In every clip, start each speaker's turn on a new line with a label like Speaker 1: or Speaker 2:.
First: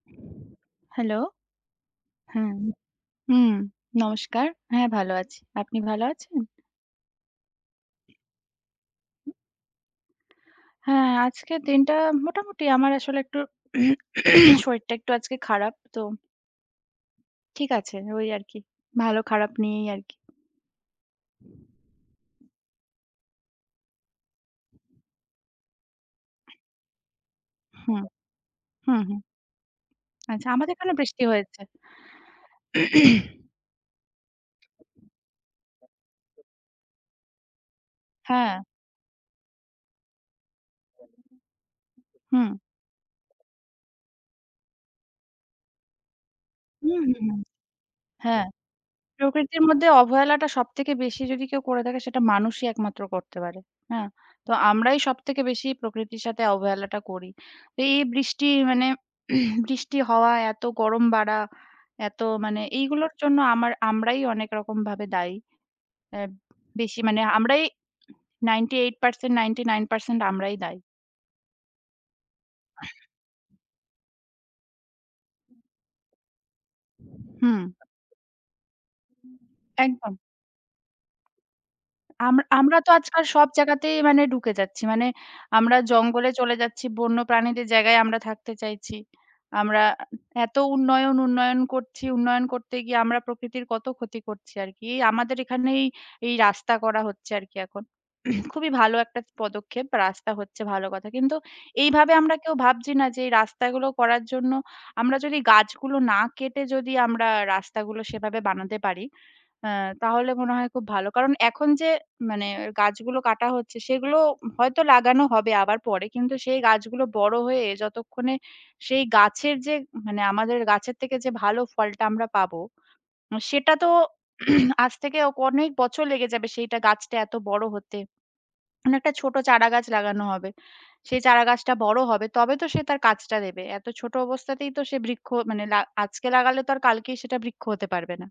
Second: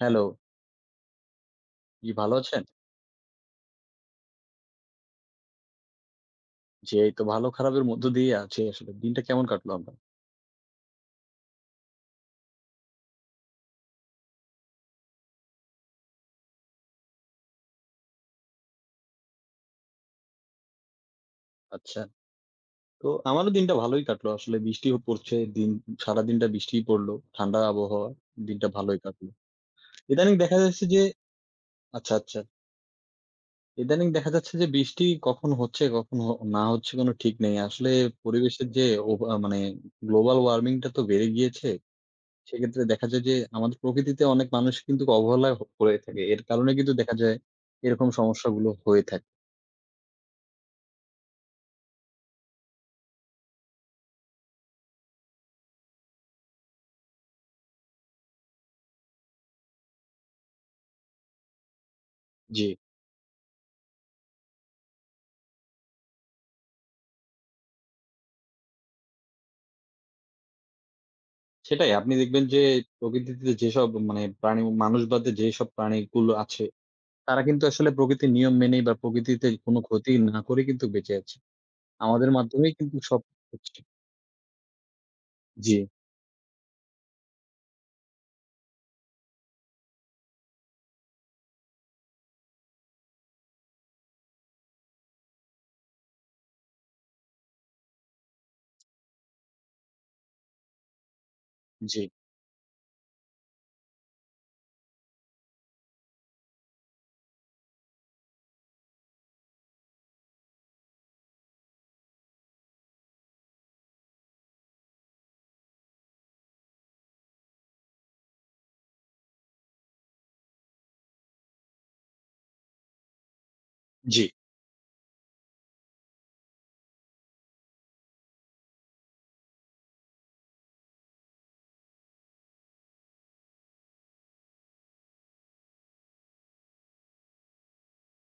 Speaker 1: Hello,
Speaker 2: hello.
Speaker 1: জি ভালো
Speaker 2: হ্যাঁ,
Speaker 1: আছেন?
Speaker 2: হুম, নমস্কার। হ্যাঁ, ভালো আছি। আপনি ভালো আছেন?
Speaker 1: জি, এই তো ভালো খারাপের মধ্য দিয়েই আছি আসলে। দিনটা কেমন কাটলো আপনার?
Speaker 2: হ্যাঁ, আজকের দিনটা মোটামুটি আমার আসলে একটু শরীরটা একটু আজকে খারাপ। তো ঠিক আছে, ওই আরকি। ভালো খারাপ নিয়েই আরকি।
Speaker 1: আচ্ছা। তো আমারও দিনটা ভালোই কাটলো। আসলে বৃষ্টিও পড়ছে। সারাদিনটা বৃষ্টিই পড়লো। ঠান্ডা
Speaker 2: হুম,
Speaker 1: আবহাওয়া। দিনটা ভালোই
Speaker 2: হুম, হুম।
Speaker 1: কাটলো। ইদানিং
Speaker 2: আচ্ছা,
Speaker 1: দেখা
Speaker 2: আমাদের
Speaker 1: যাচ্ছে
Speaker 2: এখানে
Speaker 1: যে
Speaker 2: বৃষ্টি হয়েছে।
Speaker 1: আচ্ছা, আচ্ছা। ইদানিং দেখা যাচ্ছে যে বৃষ্টি কখন হচ্ছে, কখন হ না হচ্ছে কোনো ঠিক নেই। আসলে
Speaker 2: হ্যাঁ,
Speaker 1: পরিবেশের যে মানে গ্লোবাল ওয়ার্মিং টা তো বেড়ে গিয়েছে।
Speaker 2: হুম।
Speaker 1: সেক্ষেত্রে দেখা যায় যে আমাদের প্রকৃতিতে অনেক মানুষ কিন্তু অবহেলা করে থাকে। এর কারণে কিন্তু
Speaker 2: হুম,
Speaker 1: দেখা
Speaker 2: হুম,
Speaker 1: যায়
Speaker 2: হুম।
Speaker 1: এরকম
Speaker 2: হ্যাঁ।
Speaker 1: সমস্যাগুলো হয়ে থাকে।
Speaker 2: প্রকৃতির মধ্যে অবহেলাটা সবথেকে বেশি যদি কেউ করে থাকে সেটা মানুষই একমাত্র করতে পারে। হ্যাঁ? তো আমরাই সবথেকে বেশি প্রকৃতির সাথে অবহেলাটা করি। তো এই বৃষ্টি বৃষ্টি হওয়া, এত গরম বাড়া, এত
Speaker 1: জি।
Speaker 2: এইগুলোর জন্য আমরাই অনেক রকমভাবে দায়ী। অ্যা বেশি আমরাই 98% 99% আমরাই দায়ী।
Speaker 1: সেটাই। আপনি দেখবেন যে প্রকৃতিতে মানে প্রাণী মানুষ বাদে যেসব প্রাণীগুলো আছে, তারা
Speaker 2: হুম,
Speaker 1: কিন্তু আসলে প্রকৃতির নিয়ম মেনেই বা প্রকৃতিতে কোনো ক্ষতি
Speaker 2: একদম।
Speaker 1: না করে কিন্তু বেঁচে আছে। আমাদের মাধ্যমেই
Speaker 2: আমরা তো
Speaker 1: কিন্তু সব
Speaker 2: আজকাল সব
Speaker 1: হচ্ছে।
Speaker 2: জায়গাতেই ঢুকে যাচ্ছি। মানে
Speaker 1: জি,
Speaker 2: আমরা জঙ্গলে চলে যাচ্ছি, বন্য প্রাণীদের জায়গায় আমরা থাকতে চাইছি। আমরা এত উন্নয়ন, উন্নয়ন করছি। উন্নয়ন করতে গিয়ে আমরা প্রকৃতির কত ক্ষতি করছি আরকি। এই আমাদের এখানেই এই রাস্তা করা হচ্ছে আরকি এখন। খুবই ভালো একটা পদক্ষেপ। রাস্তা হচ্ছে ভালো কথা। কিন্তু
Speaker 1: জি,
Speaker 2: এইভাবে আমরা কেউ ভাবছি না যে এই রাস্তাগুলো করার জন্য আমরা যদি গাছগুলো না কেটে যদি আমরা রাস্তাগুলো সেভাবে বানাতে পারি হ্যাঁ, তাহলে মনে হয় খুব ভালো। কারণ এখন যে মানে গাছগুলো কাটা হচ্ছে সেগুলো হয়তো লাগানো হবে আবার পরে। কিন্তু সেই গাছগুলো বড় হয়ে যতক্ষণে সেই গাছের যে আমাদের গাছের থেকে যে ভালো ফলটা আমরা পাবো, সেটা তো
Speaker 1: জি।
Speaker 2: আজ থেকে অনেক বছর লেগে যাবে সেইটা গাছটা এত বড় হতে। মানে একটা ছোট চারাগাছ লাগানো হবে। সেই চারাগাছটা বড় হবে তবে তো সে তার কাজটা দেবে। এত ছোট অবস্থাতেই তো সে বৃক্ষ মানে লা আজকে লাগালে তো আর কালকেই সেটা বৃক্ষ হতে পারবে না।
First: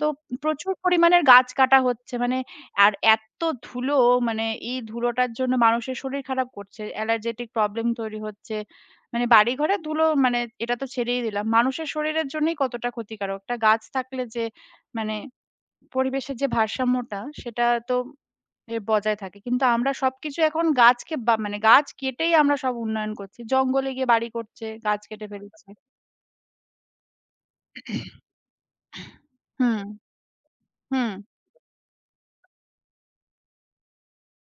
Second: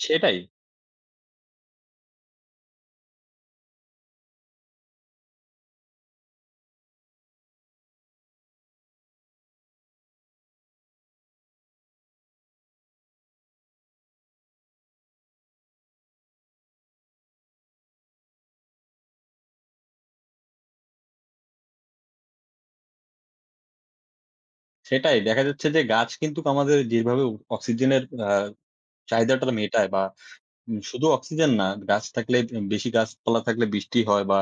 Speaker 2: তো
Speaker 1: সেটাই,
Speaker 2: প্রচুর পরিমাণের গাছ কাটা হচ্ছে। আর এত ধুলো মানে এই ধুলোটার জন্য মানুষের শরীর খারাপ করছে। অ্যালার্জেটিক প্রবলেম তৈরি হচ্ছে। মানে বাড়িঘরের ধুলো মানে এটা তো ছেড়েই দিলাম। মানুষের শরীরের জন্যই কতটা ক্ষতিকারক। একটা গাছ থাকলে যে মানে পরিবেশের যে ভারসাম্যটা সেটা তো বজায় থাকে। কিন্তু আমরা সবকিছু এখন গাছকে বা গাছ কেটেই আমরা সব উন্নয়ন করছি। জঙ্গলে গিয়ে বাড়ি করছে, গাছ
Speaker 1: সেটাই।
Speaker 2: কেটে
Speaker 1: দেখা যাচ্ছে
Speaker 2: ফেলছে।
Speaker 1: যে গাছ কিন্তু আমাদের যেভাবে অক্সিজেনের চাহিদাটা
Speaker 2: হুম,
Speaker 1: মেটায় বা শুধু
Speaker 2: হুম,
Speaker 1: অক্সিজেন না, গাছ থাকলে বেশি গাছপালা থাকলে বৃষ্টি হয় বা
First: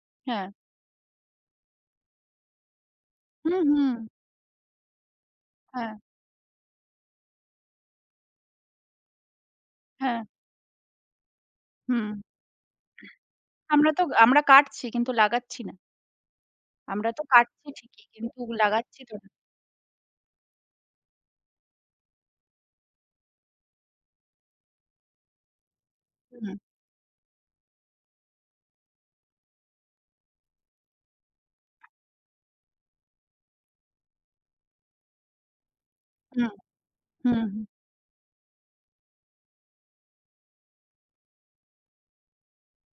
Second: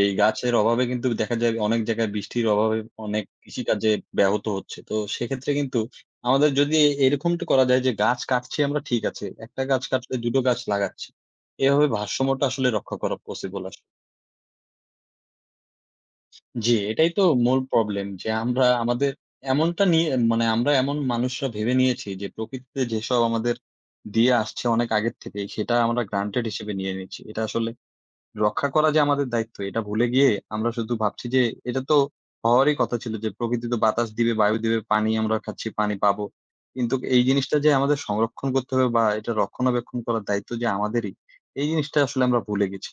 Speaker 1: এই
Speaker 2: হ্যাঁ।
Speaker 1: গাছের অভাবে কিন্তু দেখা যায় অনেক জায়গায় বৃষ্টির অভাবে অনেক
Speaker 2: হুম,
Speaker 1: কৃষিকাজে
Speaker 2: হুম।
Speaker 1: ব্যাহত হচ্ছে। তো সেক্ষেত্রে কিন্তু
Speaker 2: হ্যাঁ,
Speaker 1: আমাদের যদি এরকমটা করা যায় যে গাছ কাটছি আমরা ঠিক আছে। একটা গাছ কাটলে
Speaker 2: হ্যাঁ।
Speaker 1: ২ টো গাছ লাগাচ্ছি। এভাবে
Speaker 2: হুম,
Speaker 1: ভারসাম্যটা আসলে রক্ষা করা পসিবল আসলে।
Speaker 2: আমরা তো আমরা কাটছি কিন্তু লাগাচ্ছি না।
Speaker 1: জি, এটাই
Speaker 2: আমরা
Speaker 1: তো
Speaker 2: তো
Speaker 1: মূল
Speaker 2: কাটছি ঠিকই
Speaker 1: প্রবলেম যে
Speaker 2: কিন্তু
Speaker 1: আমরা
Speaker 2: লাগাচ্ছি
Speaker 1: আমাদের
Speaker 2: তো না।
Speaker 1: এমনটা নিয়ে মানে আমরা এমন মানুষরা ভেবে নিয়েছি যে প্রকৃতিতে যেসব আমাদের দিয়ে আসছে অনেক আগের থেকেই সেটা আমরা গ্রান্টেড
Speaker 2: হুম,
Speaker 1: হিসেবে নিয়ে নিচ্ছি। এটা আসলে রক্ষা করা যে আমাদের দায়িত্ব এটা ভুলে গিয়ে আমরা শুধু ভাবছি যে এটা তো হওয়ারই কথা ছিল যে প্রকৃতি তো বাতাস দিবে, বায়ু দিবে, পানি আমরা খাচ্ছি, পানি পাবো।
Speaker 2: হুম,
Speaker 1: কিন্তু এই
Speaker 2: হুম,
Speaker 1: জিনিসটা
Speaker 2: হুম।
Speaker 1: যে আমাদের সংরক্ষণ করতে হবে বা এটা রক্ষণাবেক্ষণ করার দায়িত্ব যে আমাদেরই, এই জিনিসটা আসলে আমরা ভুলে গেছি।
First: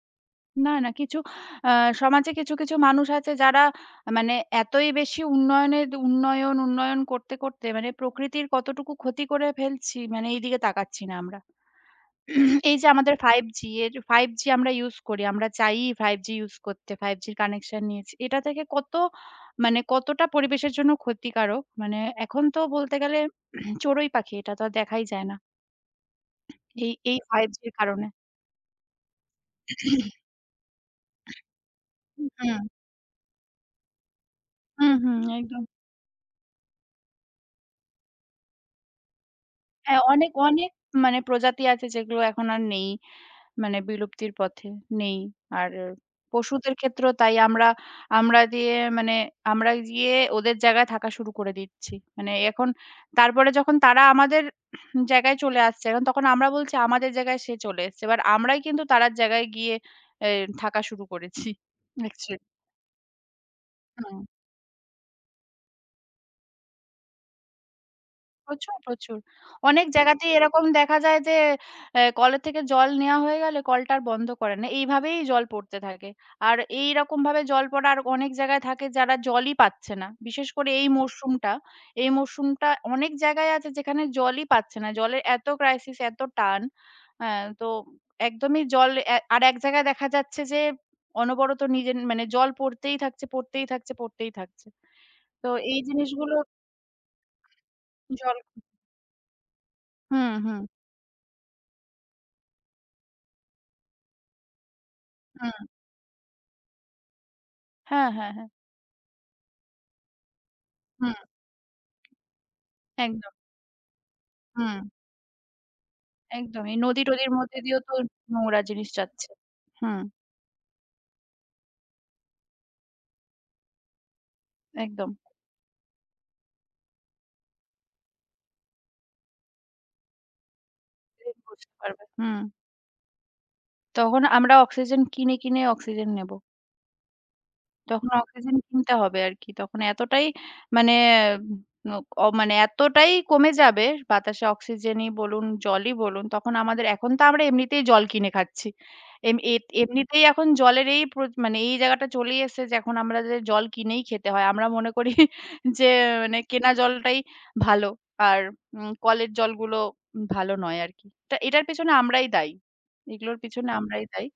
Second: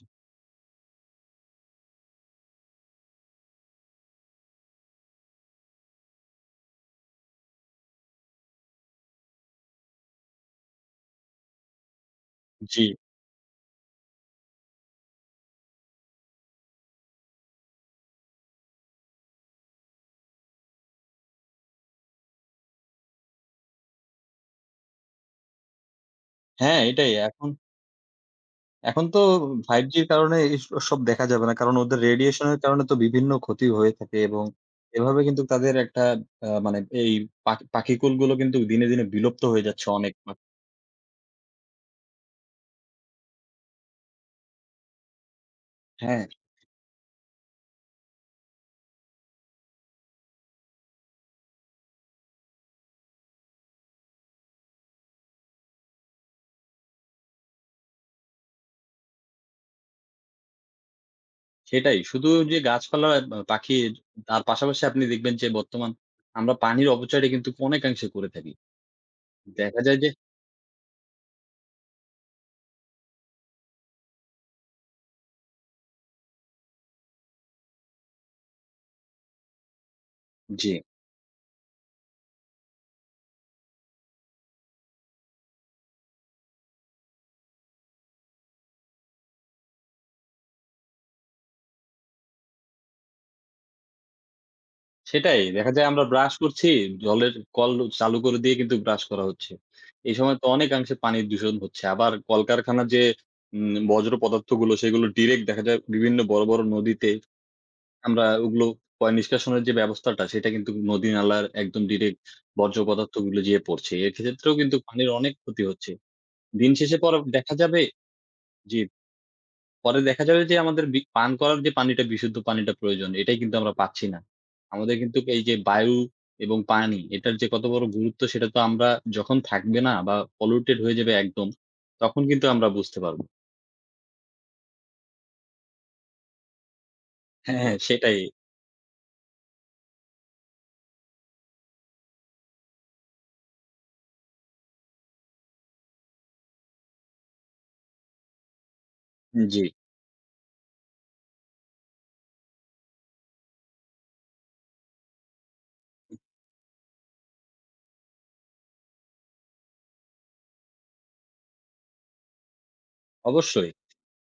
Speaker 2: না, না কিছু আ সমাজে কিছু, কিছু মানুষ আছে যারা মানে এতই বেশি উন্নয়নের উন্নয়ন, উন্নয়ন করতে, করতে মানে প্রকৃতির কতটুকু ক্ষতি করে ফেলছি মানে এইদিকে তাকাচ্ছি না আমরা। এই
Speaker 1: জি,
Speaker 2: যে আমাদের 5G এর 5G আমরা ইউজ করি। আমরা চাই 5G ইউজ করতে। 5G র কানেকশন নিয়েছি। এটা থেকে কত কতটা পরিবেশের জন্য ক্ষতিকারক। মানে এখন তো বলতে গেলে চড়ুই পাখি এটা তো আর দেখাই যায় না।
Speaker 1: হ্যাঁ
Speaker 2: এই
Speaker 1: এটাই।
Speaker 2: এই
Speaker 1: এখন
Speaker 2: 5G র কারণে।
Speaker 1: এখন তো 5G র কারণে এসব দেখা যাবে না। কারণ ওদের রেডিয়েশন এর
Speaker 2: হুম,
Speaker 1: কারণে তো বিভিন্ন ক্ষতি হয়ে থাকে এবং
Speaker 2: হুম, হুম
Speaker 1: এভাবে কিন্তু
Speaker 2: একদম।
Speaker 1: তাদের একটা মানে এই পাখিকুলগুলো কিন্তু দিনে, দিনে বিলুপ্ত হয়ে যাচ্ছে
Speaker 2: হ্যাঁ,
Speaker 1: অনেক।
Speaker 2: অনেক, অনেক প্রজাতি আছে যেগুলো এখন আর নেই। মানে বিলুপ্তির পথে নেই। আর
Speaker 1: হ্যাঁ।
Speaker 2: পশুদের ক্ষেত্রেও তাই আমরা আমরা দিয়ে মানে আমরা গিয়ে ওদের জায়গায় থাকা শুরু করে দিচ্ছি। মানে এখন তারপরে যখন তারা আমাদের জায়গায় চলে আসছে, এখন তখন আমরা বলছি আমাদের জায়গায় সে চলে এসছে। এবার আমরাই কিন্তু তার জায়গায় গিয়ে এ থাকা শুরু করেছি।
Speaker 1: সেটাই। শুধু
Speaker 2: অ্যাকচুয়ালি।
Speaker 1: যে গাছপালা, বা পাখি তার পাশাপাশি আপনি দেখবেন যে বর্তমান আমরা পানির অপচয়টা কিন্তু অনেকাংশে করে থাকি।
Speaker 2: প্রচুর, প্রচুর।
Speaker 1: দেখা
Speaker 2: অনেক
Speaker 1: যায় যে
Speaker 2: জায়গাতেই এরকম দেখা যায় যে কলের থেকে জল নেয়া হয়ে গেলে কলটা আর বন্ধ করে না। এইভাবেই জল পড়তে থাকে। আর এইরকমভাবে জল পড়া আর অনেক জায়গায় থাকে যারা জলই পাচ্ছে না। বিশেষ
Speaker 1: জি,
Speaker 2: করে এই মরশুমটা, এই মরশুমটা অনেক জায়গায় আছে যেখানে জলই পাচ্ছে না। জলের এত ক্রাইসিস, এত টান। আ তো একদমই জল এ আর এক জায়গায় দেখা যাচ্ছে যে অনবরত নিজের জল পড়তেই থাকছে, পড়তেই থাকছে, পড়তেই থাকছে।
Speaker 1: সেটাই।
Speaker 2: তো
Speaker 1: দেখা
Speaker 2: এই
Speaker 1: যায় আমরা ব্রাশ
Speaker 2: জিনিসগুলো
Speaker 1: করছি, জলের কল চালু
Speaker 2: জল
Speaker 1: করে দিয়ে কিন্তু ব্রাশ করা হচ্ছে। এই
Speaker 2: হুম,
Speaker 1: সময় তো
Speaker 2: হুম,
Speaker 1: অনেকাংশে পানির দূষণ হচ্ছে। আবার কলকারখানার যে বজ্র পদার্থগুলো সেগুলো ডিরেক্ট
Speaker 2: হুম।
Speaker 1: দেখা যায় বিভিন্ন বড়, বড় নদীতে
Speaker 2: হ্যাঁ,
Speaker 1: আমরা
Speaker 2: হ্যাঁ, হ্যাঁ।
Speaker 1: ওগুলো পয় নিষ্কাশনের যে ব্যবস্থাটা সেটা কিন্তু নদী
Speaker 2: হুম,
Speaker 1: নালার একদম ডিরেক্ট বর্জ্য
Speaker 2: একদম,
Speaker 1: পদার্থগুলো যেয়ে পড়ছে। এক্ষেত্রেও কিন্তু
Speaker 2: হুম।
Speaker 1: পানির অনেক ক্ষতি হচ্ছে।
Speaker 2: একদম।
Speaker 1: দিন
Speaker 2: এই
Speaker 1: শেষে পরে
Speaker 2: নদী-টদির
Speaker 1: দেখা
Speaker 2: মধ্যে দিয়েও
Speaker 1: যাবে
Speaker 2: তো নোংরা
Speaker 1: জি,
Speaker 2: জিনিস যাচ্ছে। হুম,
Speaker 1: পরে দেখা যাবে যে আমাদের পান করার যে পানিটা বিশুদ্ধ পানিটা প্রয়োজন এটাই কিন্তু আমরা পাচ্ছি না। আমাদের
Speaker 2: একদম।
Speaker 1: কিন্তু এই যে বায়ু এবং পানি এটার যে কত বড় গুরুত্ব সেটা তো আমরা যখন থাকবে না বা পলিউটেড হয়ে যাবে একদম,
Speaker 2: বুঝতে পারবে।
Speaker 1: তখন
Speaker 2: হুম।
Speaker 1: কিন্তু আমরা বুঝতে পারব।
Speaker 2: তখন আমরা অক্সিজেন কিনে, কিনে অক্সিজেন নেব।
Speaker 1: হ্যাঁ, হ্যাঁ
Speaker 2: তখন
Speaker 1: সেটাই।
Speaker 2: অক্সিজেন কিনতে হবে আরকি। তখন এতটাই মানে উম অ মানে এতটাই কমে যাবে বাতাসে অক্সিজেনই বলুন, জলই বলুন, তখন আমাদের এখন তো আমরা এমনিতেই জল কিনে খাচ্ছি। এম এ
Speaker 1: জি,
Speaker 2: এমনিতেই এখন জলের এই প্র মানে এই জায়গাটা চলেই এসেছে যে এখন আমাদের জল কিনেই খেতে হয়। আমরা মনে করি যে কেনা জলটাই ভালো। আর কলের জলগুলো ভালো নয় আরকি। তা এটার পেছনে আমরাই দায়ী। এগুলোর
Speaker 1: অবশ্যই।
Speaker 2: পিছনে আমরাই দায়ী।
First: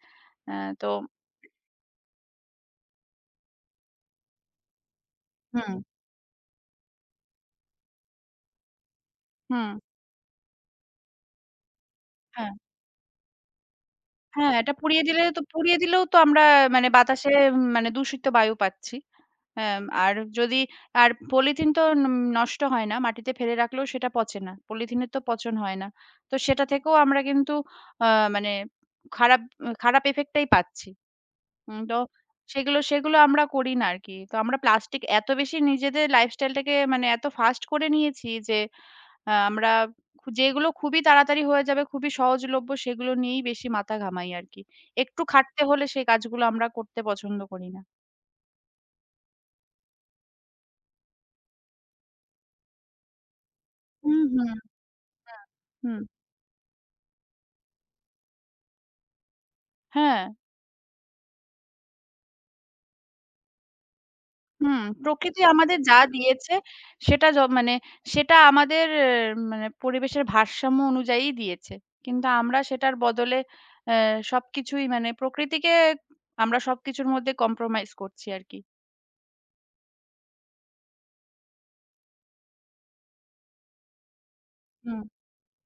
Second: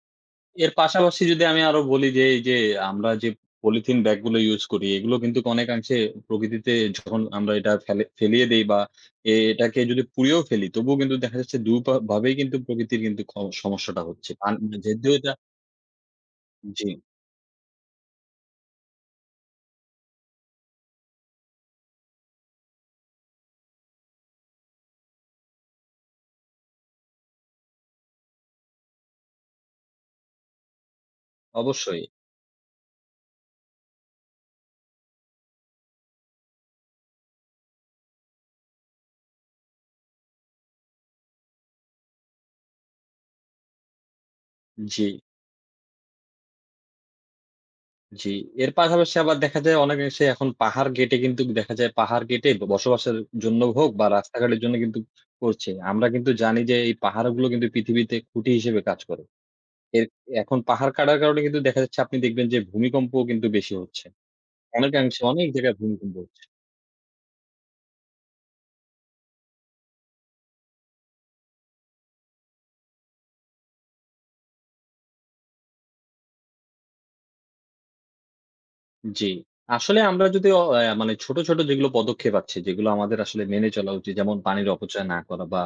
Speaker 2: অ্যা
Speaker 1: এর
Speaker 2: তো
Speaker 1: পাশাপাশি যদি আমি আরো বলি যে, এই যে আমরা যে পলিথিন ব্যাগ গুলো ইউজ করি, এগুলো কিন্তু
Speaker 2: হুম,
Speaker 1: অনেকাংশে প্রকৃতিতে যখন আমরা এটা ফেলে ফেলিয়ে দেই বা
Speaker 2: হুম।
Speaker 1: এটাকে যদি পুড়িয়েও ফেলি, তবুও কিন্তু দেখা যাচ্ছে দুপা ভাবেই
Speaker 2: হ্যাঁ।
Speaker 1: কিন্তু প্রকৃতির কিন্তু সমস্যাটা হচ্ছে।
Speaker 2: হ্যাঁ, এটা পুড়িয়ে
Speaker 1: যেহেতু
Speaker 2: দিলে
Speaker 1: এটা
Speaker 2: তো পুড়িয়ে দিলেও তো আমরা
Speaker 1: জি,
Speaker 2: বাতাসে মানে দূষিত বায়ু পাচ্ছি। আর যদি আর পলিথিন তো ন নষ্ট হয় না। মাটিতে ফেলে রাখলেও সেটা পচে না। পলিথিনের তো পচন হয় না। তো সেটা থেকেও আমরা কিন্তু আ মানে খারাপ খারাপ effect টাই পাচ্ছি। তো
Speaker 1: অবশ্যই।
Speaker 2: সেগুলো সেগুলো আমরা করি না আরকি। তো আমরা প্লাস্টিক এত বেশি নিজেদের লাইফস্টাইলটাকে মানে এত ফাস্ট করে নিয়েছি যে আ আমরা খু যেগুলো খুবই তাড়াতাড়ি হয়ে যাবে, খুবই সহজলভ্য সেগুলো নিয়েই বেশি মাথা ঘামাই আরকি।
Speaker 1: জি,
Speaker 2: একটু খাটতে হলে সেই কাজগুলো আমরা করতে পছন্দ করি না।
Speaker 1: জি। এর পাশাপাশি আবার দেখা যায় অনেকাংশে এখন পাহাড় কেটে কিন্তু দেখা যায় পাহাড় কেটে বসবাসের জন্য হোক বা
Speaker 2: হুম, হুম,
Speaker 1: রাস্তাঘাটের জন্য কিন্তু
Speaker 2: হুম,
Speaker 1: করছে।
Speaker 2: হুম।
Speaker 1: আমরা কিন্তু জানি যে এই পাহাড়গুলো কিন্তু পৃথিবীতে খুঁটি হিসেবে কাজ করে। এর
Speaker 2: হ্যাঁ,
Speaker 1: এখন পাহাড় কাটার কারণে কিন্তু দেখা যাচ্ছে আপনি দেখবেন যে ভূমিকম্প কিন্তু বেশি হচ্ছে।
Speaker 2: হুম।
Speaker 1: অনেকাংশে
Speaker 2: প্রকৃতি
Speaker 1: অনেক জায়গায়
Speaker 2: আমাদের যা
Speaker 1: ভূমিকম্প হচ্ছে।
Speaker 2: দিয়েছে সেটা য মানে সেটা আমাদের মানে পরিবেশের ভারসাম্য অনুযায়ী দিয়েছে। কিন্তু আমরা সেটার বদলে অ্যা সবকিছুই মানে প্রকৃতিকে আমরা সবকিছুর মধ্যে কম্প্রোমাইজ করছি আরকি।
Speaker 1: জি। আসলে আমরা যদি অ অ্যা মানে ছোট, ছোট যেগুলো পদক্ষেপ আছে যেগুলো আমাদের আসলে মেনে চলা উচিত যেমন পানির
Speaker 2: হুম,
Speaker 1: অপচয় না করা বা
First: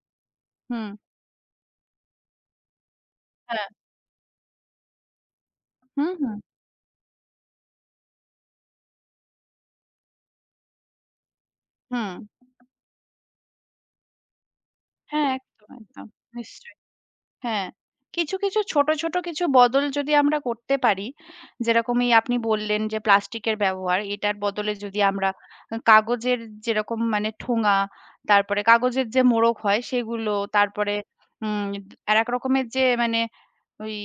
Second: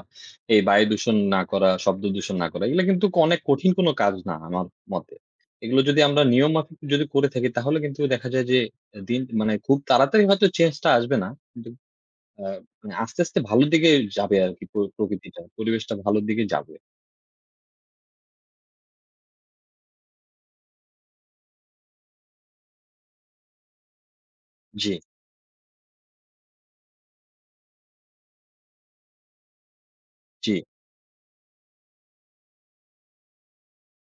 Speaker 1: এই বায়ু
Speaker 2: হুম।
Speaker 1: দূষণ না করা, শব্দ দূষণ না করা। এগুলো কিন্তু অনেক
Speaker 2: হ্যাঁ।
Speaker 1: কঠিন কোনো কাজ না আমার মতে। এগুলো যদি
Speaker 2: হুম,
Speaker 1: আমরা
Speaker 2: হুম,
Speaker 1: নিয়ম মাফিক যদি করে থাকি তাহলে কিন্তু দেখা যায় যে দিন মানে খুব তাড়াতাড়ি হয়তো চেঞ্জ টা আসবে না। কিন্তু
Speaker 2: হুম।
Speaker 1: আ মানে আস্তে, আস্তে ভালোর দিকে যাবে আরকি
Speaker 2: হ্যাঁ,
Speaker 1: প্রকৃতিটা।
Speaker 2: একদম,
Speaker 1: পরিবেশটা
Speaker 2: একদম।
Speaker 1: ভালোর দিকে যাবে।
Speaker 2: নিশ্চয়ই। হ্যাঁ। কিছু, ছোট, ছোট কিছু বদল যদি আমরা করতে পারি, যেরকম এই আপনি বললেন যে প্লাস্টিকের ব্যবহার, এটার বদলে
Speaker 1: জি,
Speaker 2: যদি আমরা কাগজের যেরকম মানে ঠোঙা, তারপরে কাগজের যে মোড়ক হয় সেগুলো,
Speaker 1: জি।
Speaker 2: তারপরে উম এ এক রকমের যে ওই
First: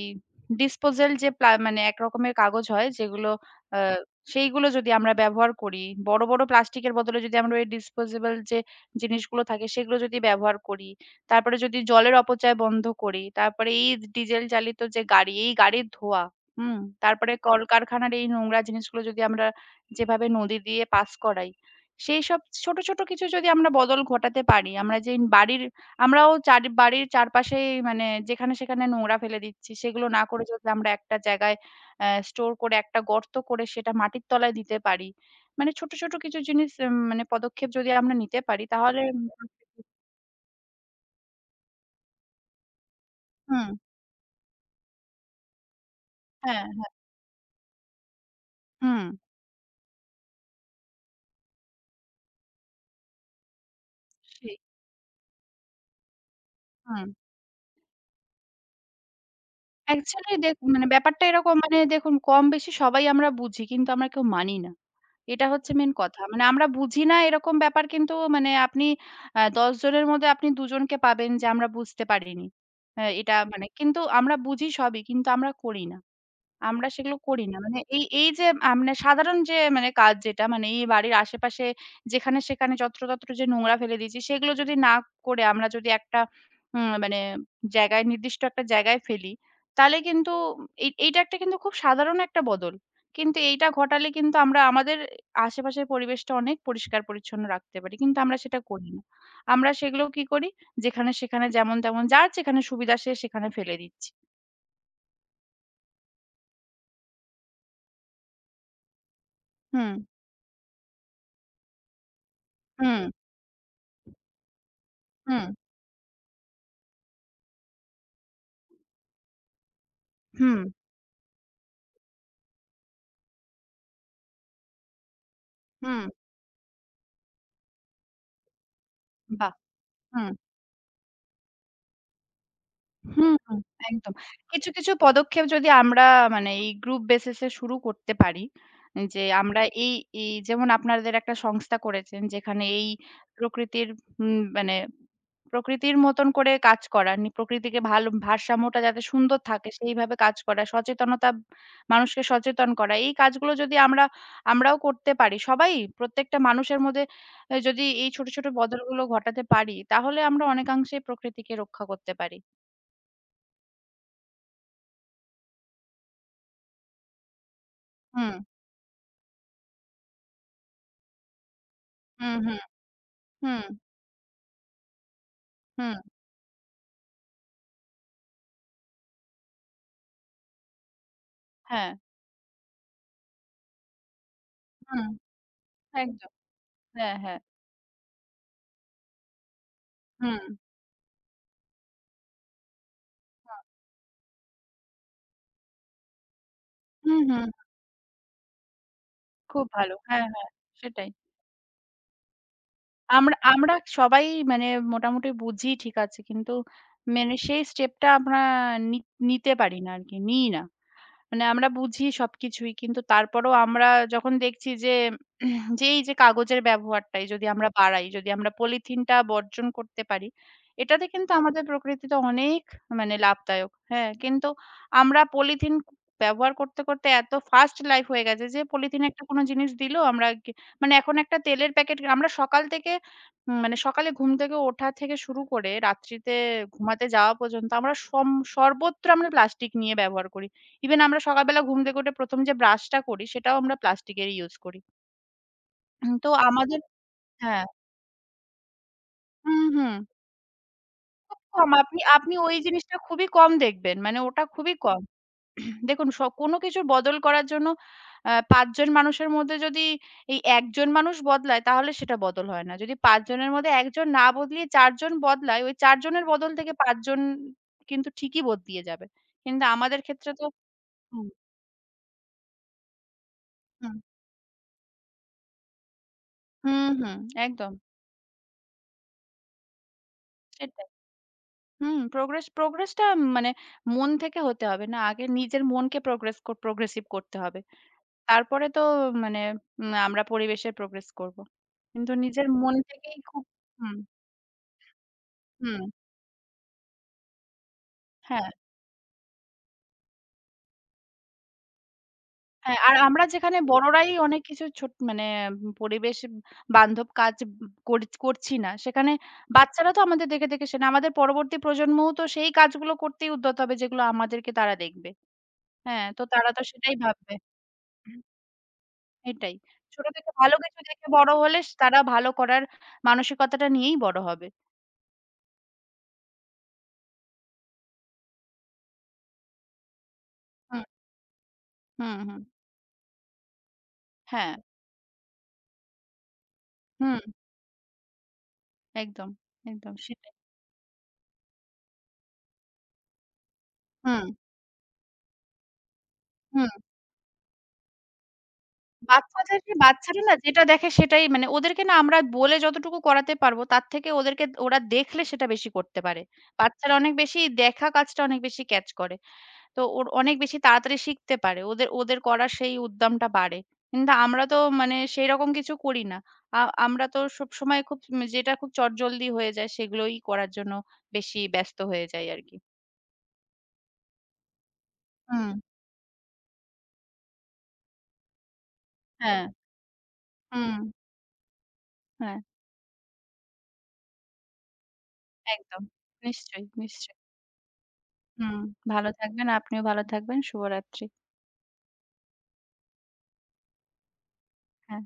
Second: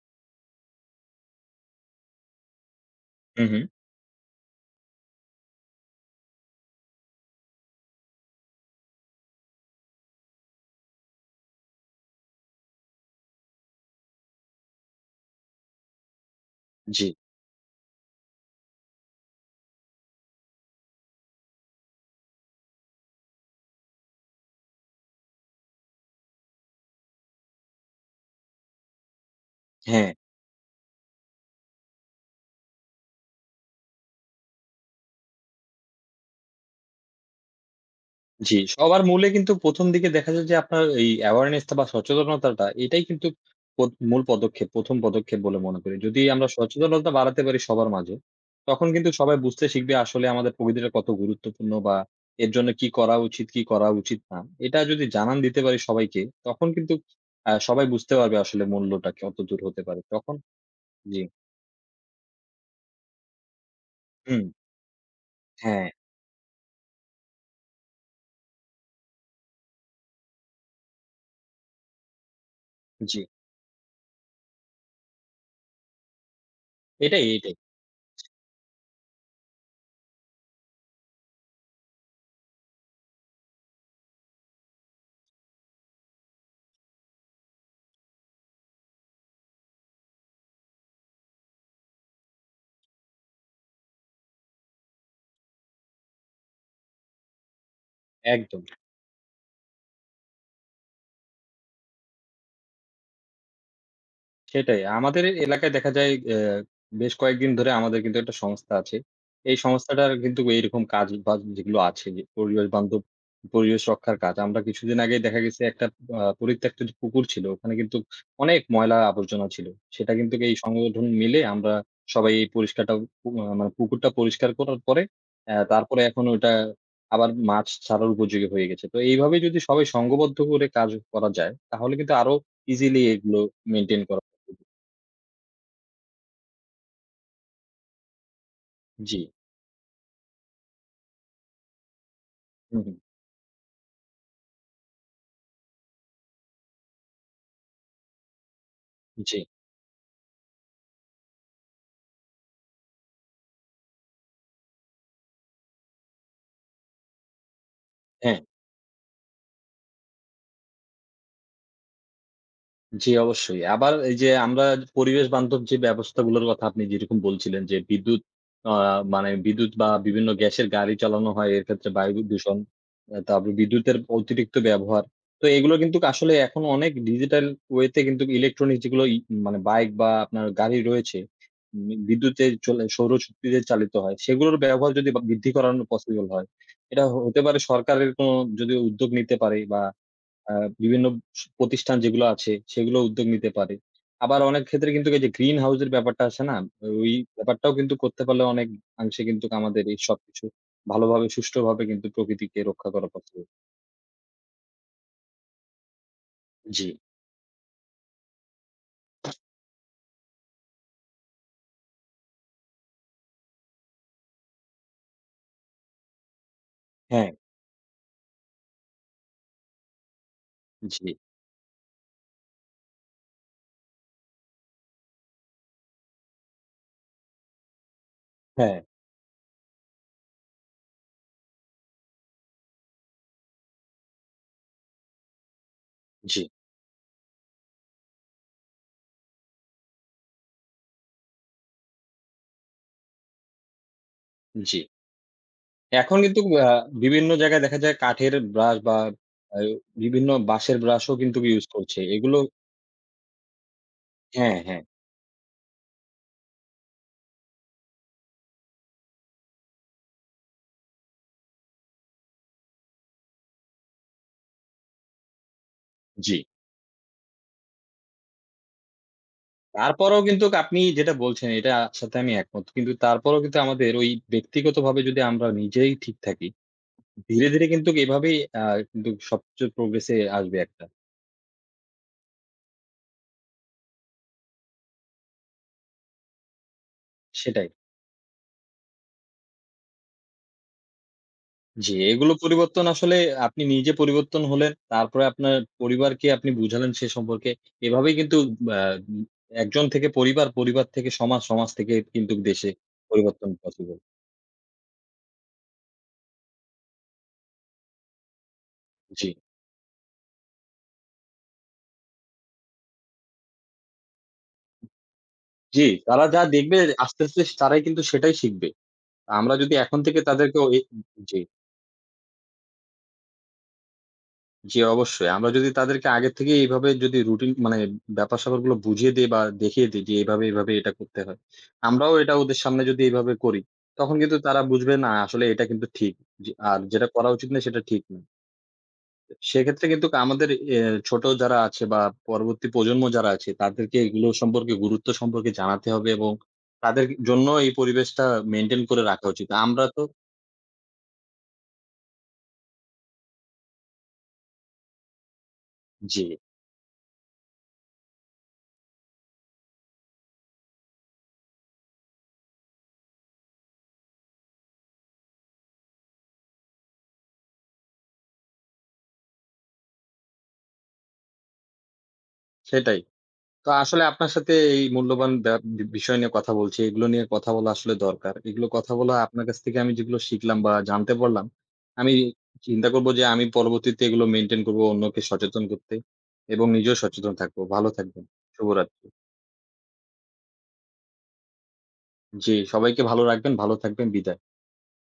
Speaker 2: ডিসপোজাল যে প্লা মানে একরকমের কাগজ হয় যেগুলো
Speaker 1: হু, হু।
Speaker 2: আ সেইগুলো যদি আমরা ব্যবহার করি, বড়, বড় প্লাস্টিকের বদলে যদি আমরা ওই ডিসপোজেবল যে জিনিসগুলো থাকে সেগুলো যদি ব্যবহার করি, তারপরে যদি জলের অপচয় বন্ধ করি, তারপরে এই ডিজেল চালিত যে গাড়ি, এই গাড়ির ধোঁয়া, হুম?
Speaker 1: জি।
Speaker 2: তারপরে কলকারখানার এই নোংরা জিনিসগুলো যদি আমরা যেভাবে নদী দিয়ে পাস করাই, সেইসব ছোট, ছোট কিছু যদি আমরা বদল ঘটাতে পারি, আমরা যে বাড়ির আমরাও চার বাড়ির চারপাশেই মানে যেখানে সেখানে নোংরা ফেলে দিচ্ছি। সেগুলো
Speaker 1: হ্যাঁ,
Speaker 2: না করে যদি আমরা একটা জায়গায় স্টোর করে একটা গর্ত করে সেটা মাটির তলায় দিতে পারি। মানে ছোট, ছোট কিছু জিনিস এ মানে পদক্ষেপ যদি আমরা নিতে
Speaker 1: জি।
Speaker 2: পারি তাহলে
Speaker 1: সবার মূলে কিন্তু ১ম দিকে দেখা যায় যে আপনার এই awareness টা বা সচেতনতাটা এটাই কিন্তু
Speaker 2: হুম,
Speaker 1: মূল পদক্ষেপ, ১ম পদক্ষেপ বলে মনে করি। যদি আমরা
Speaker 2: হ্যাঁ, হ্যাঁ,
Speaker 1: সচেতনতা বাড়াতে পারি সবার মাঝে, তখন
Speaker 2: হুম,
Speaker 1: কিন্তু সবাই বুঝতে শিখবে আসলে আমাদের প্রকৃতিটা কত গুরুত্বপূর্ণ বা এর জন্য কি করা উচিত, কি করা উচিত না।
Speaker 2: সেই,
Speaker 1: এটা যদি জানান দিতে পারি সবাইকে, তখন কিন্তু
Speaker 2: হুম।
Speaker 1: সবাই বুঝতে পারবে আসলে মূল্যটা কতদূর হতে পারে। তখন
Speaker 2: অ্যাকচুয়ালি দেখ মানে
Speaker 1: জি।
Speaker 2: ব্যাপারটা এরকম মানে দেখুন কম বেশি সবাই আমরা বুঝি কিন্তু আমরা কেউ
Speaker 1: হুম।
Speaker 2: মানি না। এটা হচ্ছে
Speaker 1: হ্যাঁ,
Speaker 2: মেইন কথা। মানে আমরা বুঝি না এরকম ব্যাপার কিন্তু মানে আপনি ১০ জনের মধ্যে আপনি ২ জনকে পাবেন যে আমরা বুঝতে পারিনি। হ্যাঁ,
Speaker 1: জি।
Speaker 2: এটা মানে কিন্তু আমরা বুঝি সবই কিন্তু আমরা করি না। আমরা সেগুলো
Speaker 1: এটাই,
Speaker 2: করি
Speaker 1: এটাই।
Speaker 2: না। মানে এই এই যে আ মানে সাধারণ যে মানে কাজ যেটা মানে এই বাড়ির আশেপাশে যেখানে সেখানে যত্রতত্র যে নোংরা ফেলে দিয়েছি সেগুলো যদি না করে আমরা যদি একটা উম মানে জায়গায় নির্দিষ্ট একটা জায়গায় ফেলি, তাহলে কিন্তু এইটা একটা কিন্তু খুব সাধারণ একটা বদল। কিন্তু এইটা ঘটালে কিন্তু আমরা আমাদের আশেপাশের পরিবেশটা অনেক পরিষ্কার-পরিচ্ছন্ন রাখতে পারি। কিন্তু আমরা সেটা
Speaker 1: একদম।
Speaker 2: করি না। আমরা সেগুলো কি করি? যেখানে সেখানে যেমন তেমন যার যেখানে সুবিধা সে সেখানে ফেলে দিচ্ছি।
Speaker 1: সেটাই। আমাদের এলাকায় দেখা যায় বেশ কয়েকদিন ধরে আমাদের কিন্তু একটা সংস্থা আছে। এই
Speaker 2: হুম,
Speaker 1: সংস্থাটার কিন্তু এইরকম কাজ বাজ যেগুলো আছে যে পরিবেশ বান্ধব
Speaker 2: হুম,
Speaker 1: পরিবেশ রক্ষার কাজ। আমরা কিছুদিন আগেই দেখা
Speaker 2: হুম,
Speaker 1: গেছে একটা পরিত্যক্ত যে পুকুর ছিল ওখানে কিন্তু অনেক ময়লা আবর্জনা ছিল। সেটা কিন্তু এই
Speaker 2: হুম।
Speaker 1: সংগঠন মিলে আমরা সবাই এই পরিষ্কারটা মানে পুকুরটা পরিষ্কার করার পরে তারপরে
Speaker 2: হুম,
Speaker 1: এখন ওটা আবার মাছ ছাড়ার উপযোগী হয়ে গেছে। তো এইভাবে
Speaker 2: বাহ!
Speaker 1: যদি সবাই
Speaker 2: হুম।
Speaker 1: সংঘবদ্ধ করে কাজ করা যায় তাহলে কিন্তু আরো ইজিলি
Speaker 2: হুম,
Speaker 1: এগুলো
Speaker 2: হুম,
Speaker 1: মেইনটেইন
Speaker 2: একদম।
Speaker 1: করা
Speaker 2: কিছু, কিছু পদক্ষেপ যদি আমরা এই গ্রুপ বেসিস এ শুরু করতে পারি,
Speaker 1: জি,
Speaker 2: যে আমরা এই, এই যেমন আপনাদের একটা সংস্থা করেছেন যেখানে
Speaker 1: হুম,
Speaker 2: এই
Speaker 1: হুম,
Speaker 2: প্রকৃতির উম মানে প্রকৃতির মতন করে কাজ করা, প্রকৃতিকে ভালো ভারসাম্যটা যাতে
Speaker 1: জি,
Speaker 2: সুন্দর থাকে সেইভাবে কাজ করা, সচেতনতা মানুষকে সচেতন করা। এই কাজগুলো যদি আমরা আমরাও করতে পারি, সবাই প্রত্যেকটা মানুষের মধ্যে যদি এই ছোট,
Speaker 1: হ্যাঁ,
Speaker 2: ছোট বদলগুলো ঘটাতে পারি, তাহলে আমরা অনেকাংশেই প্রকৃতিকে রক্ষা করতে পারি।
Speaker 1: জি অবশ্যই। আবার এই যে আমরা পরিবেশ বান্ধব যে ব্যবস্থাগুলোর কথা আপনি যেরকম বলছিলেন যে বিদ্যুৎ
Speaker 2: হুম।
Speaker 1: আ মানে বিদ্যুৎ বা বিভিন্ন গ্যাসের গাড়ি চালানো হয় এর ক্ষেত্রে বায়ু
Speaker 2: হুম,
Speaker 1: দূষণ,
Speaker 2: হুম,
Speaker 1: তারপর
Speaker 2: হুম,
Speaker 1: বিদ্যুতের অতিরিক্ত ব্যবহার। তো এগুলো কিন্তু
Speaker 2: হুম,
Speaker 1: আসলে এখন অনেক ডিজিটাল ওয়েতে কিন্তু ইলেকট্রনিক যেগুলো মানে বাইক বা আপনার গাড়ি রয়েছে,
Speaker 2: হ্যাঁ,
Speaker 1: বিদ্যুতে চলে সৌরশক্তিতে চালিত হয়। সেগুলোর ব্যবহার
Speaker 2: হুম,
Speaker 1: যদি বা বৃদ্ধি করানো পসিবল
Speaker 2: একদম।
Speaker 1: হয়, এটা
Speaker 2: হ্যাঁ, হ্যাঁ,
Speaker 1: হতে পারে সরকারের কোনো যদি উদ্যোগ নিতে পারে বা
Speaker 2: হুম,
Speaker 1: আ বিভিন্ন প্রতিষ্ঠান যেগুলো আছে সেগুলো উদ্যোগ নিতে পারে। আবার অনেক ক্ষেত্রে কিন্তু এই যে গ্রিন হাউস এর ব্যাপারটা আসে না? ওই
Speaker 2: হুম, হুম,
Speaker 1: ব্যাপারটাও কিন্তু করতে পারলে অনেক অংশে কিন্তু
Speaker 2: খুব
Speaker 1: আমাদের
Speaker 2: ভালো।
Speaker 1: এই
Speaker 2: হ্যাঁ,
Speaker 1: সবকিছু
Speaker 2: হ্যাঁ, সেটাই।
Speaker 1: ভালোভাবে সুষ্ঠুভাবে কিন্তু প্রকৃতিকে রক্ষা করা
Speaker 2: আমরা
Speaker 1: পসিবল।
Speaker 2: আমরা সবাই মানে মোটামুটি বুঝি ঠিক আছে। কিন্তু
Speaker 1: জি।
Speaker 2: সেই স্টেপটা আমরা নি নিতে পারি না আরকি। নিই না। মানে আমরা বুঝি সবকিছুই। কিন্তু তারপরেও আমরা যখন দেখছি যে যে এই যে কাগজের ব্যবহারটাই
Speaker 1: হ্যাঁ,
Speaker 2: যদি আমরা বাড়াই, যদি আমরা পলিথিনটা বর্জন করতে পারি, এটাতে
Speaker 1: জি,
Speaker 2: কিন্তু আমাদের প্রকৃতিতে অনেক লাভদায়ক। হ্যাঁ? কিন্তু আমরা পলিথিন ব্যবহার করতে, করতে এত ফাস্ট লাইফ হয়ে গেছে যে
Speaker 1: হ্যাঁ,
Speaker 2: পলিথিনে একটা কোনো জিনিস দিল আমরা গে মানে এখন একটা তেলের প্যাকেট আমরা সকাল থেকে উম মানে সকালে ঘুম থেকে ওঠা থেকে শুরু করে রাত্রিতে
Speaker 1: জি,
Speaker 2: ঘুমাতে যাওয়া পর্যন্ত আমরা সর্বত্র আমরা প্লাস্টিক নিয়ে ব্যবহার করি। ইভেন আমরা সকালবেলা ঘুম থেকে উঠে ১ম যে ব্রাশটা করি সেটাও আমরা প্লাস্টিকেরই ইউজ
Speaker 1: জি।
Speaker 2: করি।
Speaker 1: এখন
Speaker 2: তো
Speaker 1: কিন্তু আ
Speaker 2: আমাদের
Speaker 1: বিভিন্ন জায়গায়
Speaker 2: হ্যাঁ,
Speaker 1: দেখা যায় কাঠের ব্রাশ বা আ
Speaker 2: হুম, হুম।
Speaker 1: বিভিন্ন বাঁশের ব্রাশও কিন্তু
Speaker 2: খুব
Speaker 1: ইউস
Speaker 2: কম
Speaker 1: করছে।
Speaker 2: আপনি আপনি
Speaker 1: এগুলো
Speaker 2: ওই জিনিসটা খুবই কম দেখবেন। মানে ওটা
Speaker 1: হ্যাঁ,
Speaker 2: খুবই
Speaker 1: হ্যাঁ,
Speaker 2: কম। দেখুন কোনো কিছুর বদল করার জন্য ৫ জন মানুষের মধ্যে যদি এই ১ জন মানুষ বদলায় তাহলে সেটা বদল হয় না। যদি ৫ জনের মধ্যে ১ জন না বদলিয়ে ৪ জন বদলায়, ওই ৪ জনের
Speaker 1: জি।
Speaker 2: বদল থেকে ৫ জন কিন্তু ঠিকই বদলিয়ে যাবে। কিন্তু আমাদের
Speaker 1: তারপরেও
Speaker 2: ক্ষেত্রে
Speaker 1: কিন্তু
Speaker 2: তো
Speaker 1: আপনি যেটা
Speaker 2: হুম,
Speaker 1: বলছেন এটার সাথে আমি একমত। কিন্তু তারপরেও কিন্তু আমাদের
Speaker 2: হুম,
Speaker 1: ওই ব্যক্তিগতভাবে যদি আমরা নিজেই ঠিক থাকি,
Speaker 2: হুম, হুম,
Speaker 1: ধীরে, ধীরে
Speaker 2: একদম
Speaker 1: কিন্তু এভাবেই কিন্তু সবচেয়ে প্রোগ্রেস এ আসবে একটা।
Speaker 2: সেটাই। হুম, প্রোগ্রেসটা মানে মন থেকে হতে হবে। না, আগে নিজের মনকে প্রোগ্রেসিভ করতে হবে।
Speaker 1: সেটাই।
Speaker 2: তারপরে তো মানে উম আমরা পরিবেশের প্রোগ্রেস করব।
Speaker 1: জি,
Speaker 2: কিন্তু
Speaker 1: এগুলো
Speaker 2: নিজের মন
Speaker 1: পরিবর্তন আসলে
Speaker 2: থেকেই খুব
Speaker 1: আপনি নিজে
Speaker 2: হুম,
Speaker 1: পরিবর্তন হলেন। তারপরে আপনার
Speaker 2: হুম।
Speaker 1: পরিবারকে আপনি বুঝালেন সে সম্পর্কে। এভাবেই কিন্তু
Speaker 2: হ্যাঁ,
Speaker 1: আ একজন থেকে পরিবার, পরিবার থেকে সমাজ, সমাজ থেকে কিন্তু দেশে
Speaker 2: হ্যাঁ। আর আমরা
Speaker 1: পরিবর্তন
Speaker 2: যেখানে
Speaker 1: পসিবল।
Speaker 2: বড়রাই অনেক কিছু ছোট মানে উম পরিবেশ বান্ধব কাজ উম কর করছি না, সেখানে
Speaker 1: জি,
Speaker 2: বাচ্চারা তো আমাদের দেখে, দেখে শেনে। আমাদের পরবর্তী প্রজন্মও তো সেই কাজগুলো করতেই উদ্যত হবে যেগুলো আমাদেরকে তারা দেখবে।
Speaker 1: জি।
Speaker 2: হ্যাঁ, তো
Speaker 1: তারা যা
Speaker 2: তারা তো
Speaker 1: দেখবে
Speaker 2: সেটাই
Speaker 1: আস্তে,
Speaker 2: ভাববে।
Speaker 1: আস্তে তারাই কিন্তু সেটাই শিখবে। আমরা
Speaker 2: এটাই।
Speaker 1: যদি এখন
Speaker 2: ছোট
Speaker 1: থেকে
Speaker 2: থেকে ভালো
Speaker 1: তাদেরকে ওই
Speaker 2: কিছু দেখে বড়
Speaker 1: জি,
Speaker 2: হলে তারা ভালো করার মানসিকতাটা নিয়েই বড় হবে।
Speaker 1: জি অবশ্যই। আমরা যদি তাদেরকে আগে থেকে এইভাবে যদি রুটিন মানে ব্যাপার-স্যাপার গুলো বুঝিয়ে দেই বা দেখিয়ে দেই যে এভাবে, এভাবে
Speaker 2: হুম,
Speaker 1: এটা করতে হয়। আমরাও
Speaker 2: হুম,
Speaker 1: এটা
Speaker 2: হুম।
Speaker 1: ওদের সামনে যদি এভাবে করি, তখন কিন্তু
Speaker 2: হ্যাঁ,
Speaker 1: তারা বুঝবে না আসলে এটা কিন্তু ঠিক। যে আর যেটা
Speaker 2: হুম,
Speaker 1: করা উচিত না সেটা ঠিক না।
Speaker 2: একদম,
Speaker 1: সেক্ষেত্রে
Speaker 2: একদম
Speaker 1: কিন্তু
Speaker 2: সেটাই।
Speaker 1: আমাদের এ ছোট যারা আছে বা পরবর্তী প্রজন্ম যারা আছে তাদেরকে
Speaker 2: হুম,
Speaker 1: এগুলো সম্পর্কে গুরুত্ব সম্পর্কে জানাতে হবে এবং
Speaker 2: হুম।
Speaker 1: তাদের জন্য এই পরিবেশটা মেইনটেইন করে রাখা উচিত।
Speaker 2: বাচ্চাদেরকে
Speaker 1: আমরা তো
Speaker 2: বাচ্চারা না যেটা দেখে সেটাই মানে ওদেরকে না আমরা বলে যতটুকু করাতে পারবো তার থেকে ওদেরকে ওরা দেখলে সেটা বেশি করতে
Speaker 1: জি,
Speaker 2: পারে। বাচ্চারা অনেক বেশি দেখা কাজটা অনেক বেশি ক্যাচ করে। তো ওর অনেক বেশি তাড়াতাড়ি শিখতে পারে। ওদের ওদের করার সেই উদ্যমটা বাড়ে। কিন্তু আমরা তো সেইরকম কিছু করি না। আ আমরা তো সবসময় খুব যেটা খুব চটজলদি হয়ে যায় সেগুলোই করার জন্য বেশি ব্যস্ত হয়ে যাই আরকি।
Speaker 1: সেটাই। তো আসলে আপনার সাথে এই মূল্যবান
Speaker 2: হুম,
Speaker 1: বিষয় নিয়ে কথা বলছি এগুলো নিয়ে কথা বলা আসলে দরকার এগুলো কথা বলা
Speaker 2: হ্যাঁ,
Speaker 1: আপনার কাছ থেকে আমি যেগুলো শিখলাম বা
Speaker 2: হুম,
Speaker 1: জানতে পারলাম আমি
Speaker 2: হ্যাঁ,
Speaker 1: চিন্তা করব যে আমি পরবর্তীতে এগুলো মেনটেন করব অন্যকে সচেতন
Speaker 2: একদম।
Speaker 1: করতে
Speaker 2: নিশ্চয়ই,
Speaker 1: এবং নিজেও
Speaker 2: নিশ্চয়ই।
Speaker 1: সচেতন থাকবো। ভালো থাকবেন।
Speaker 2: হুম।
Speaker 1: শুভরাত্রি।
Speaker 2: ভালো থাকবেন, আপনিও ভালো থাকবেন। শুভরাত্রি।
Speaker 1: জি, সবাইকে ভালো রাখবেন। ভালো থাকবেন। বিদায়।
Speaker 2: হ্যাঁ।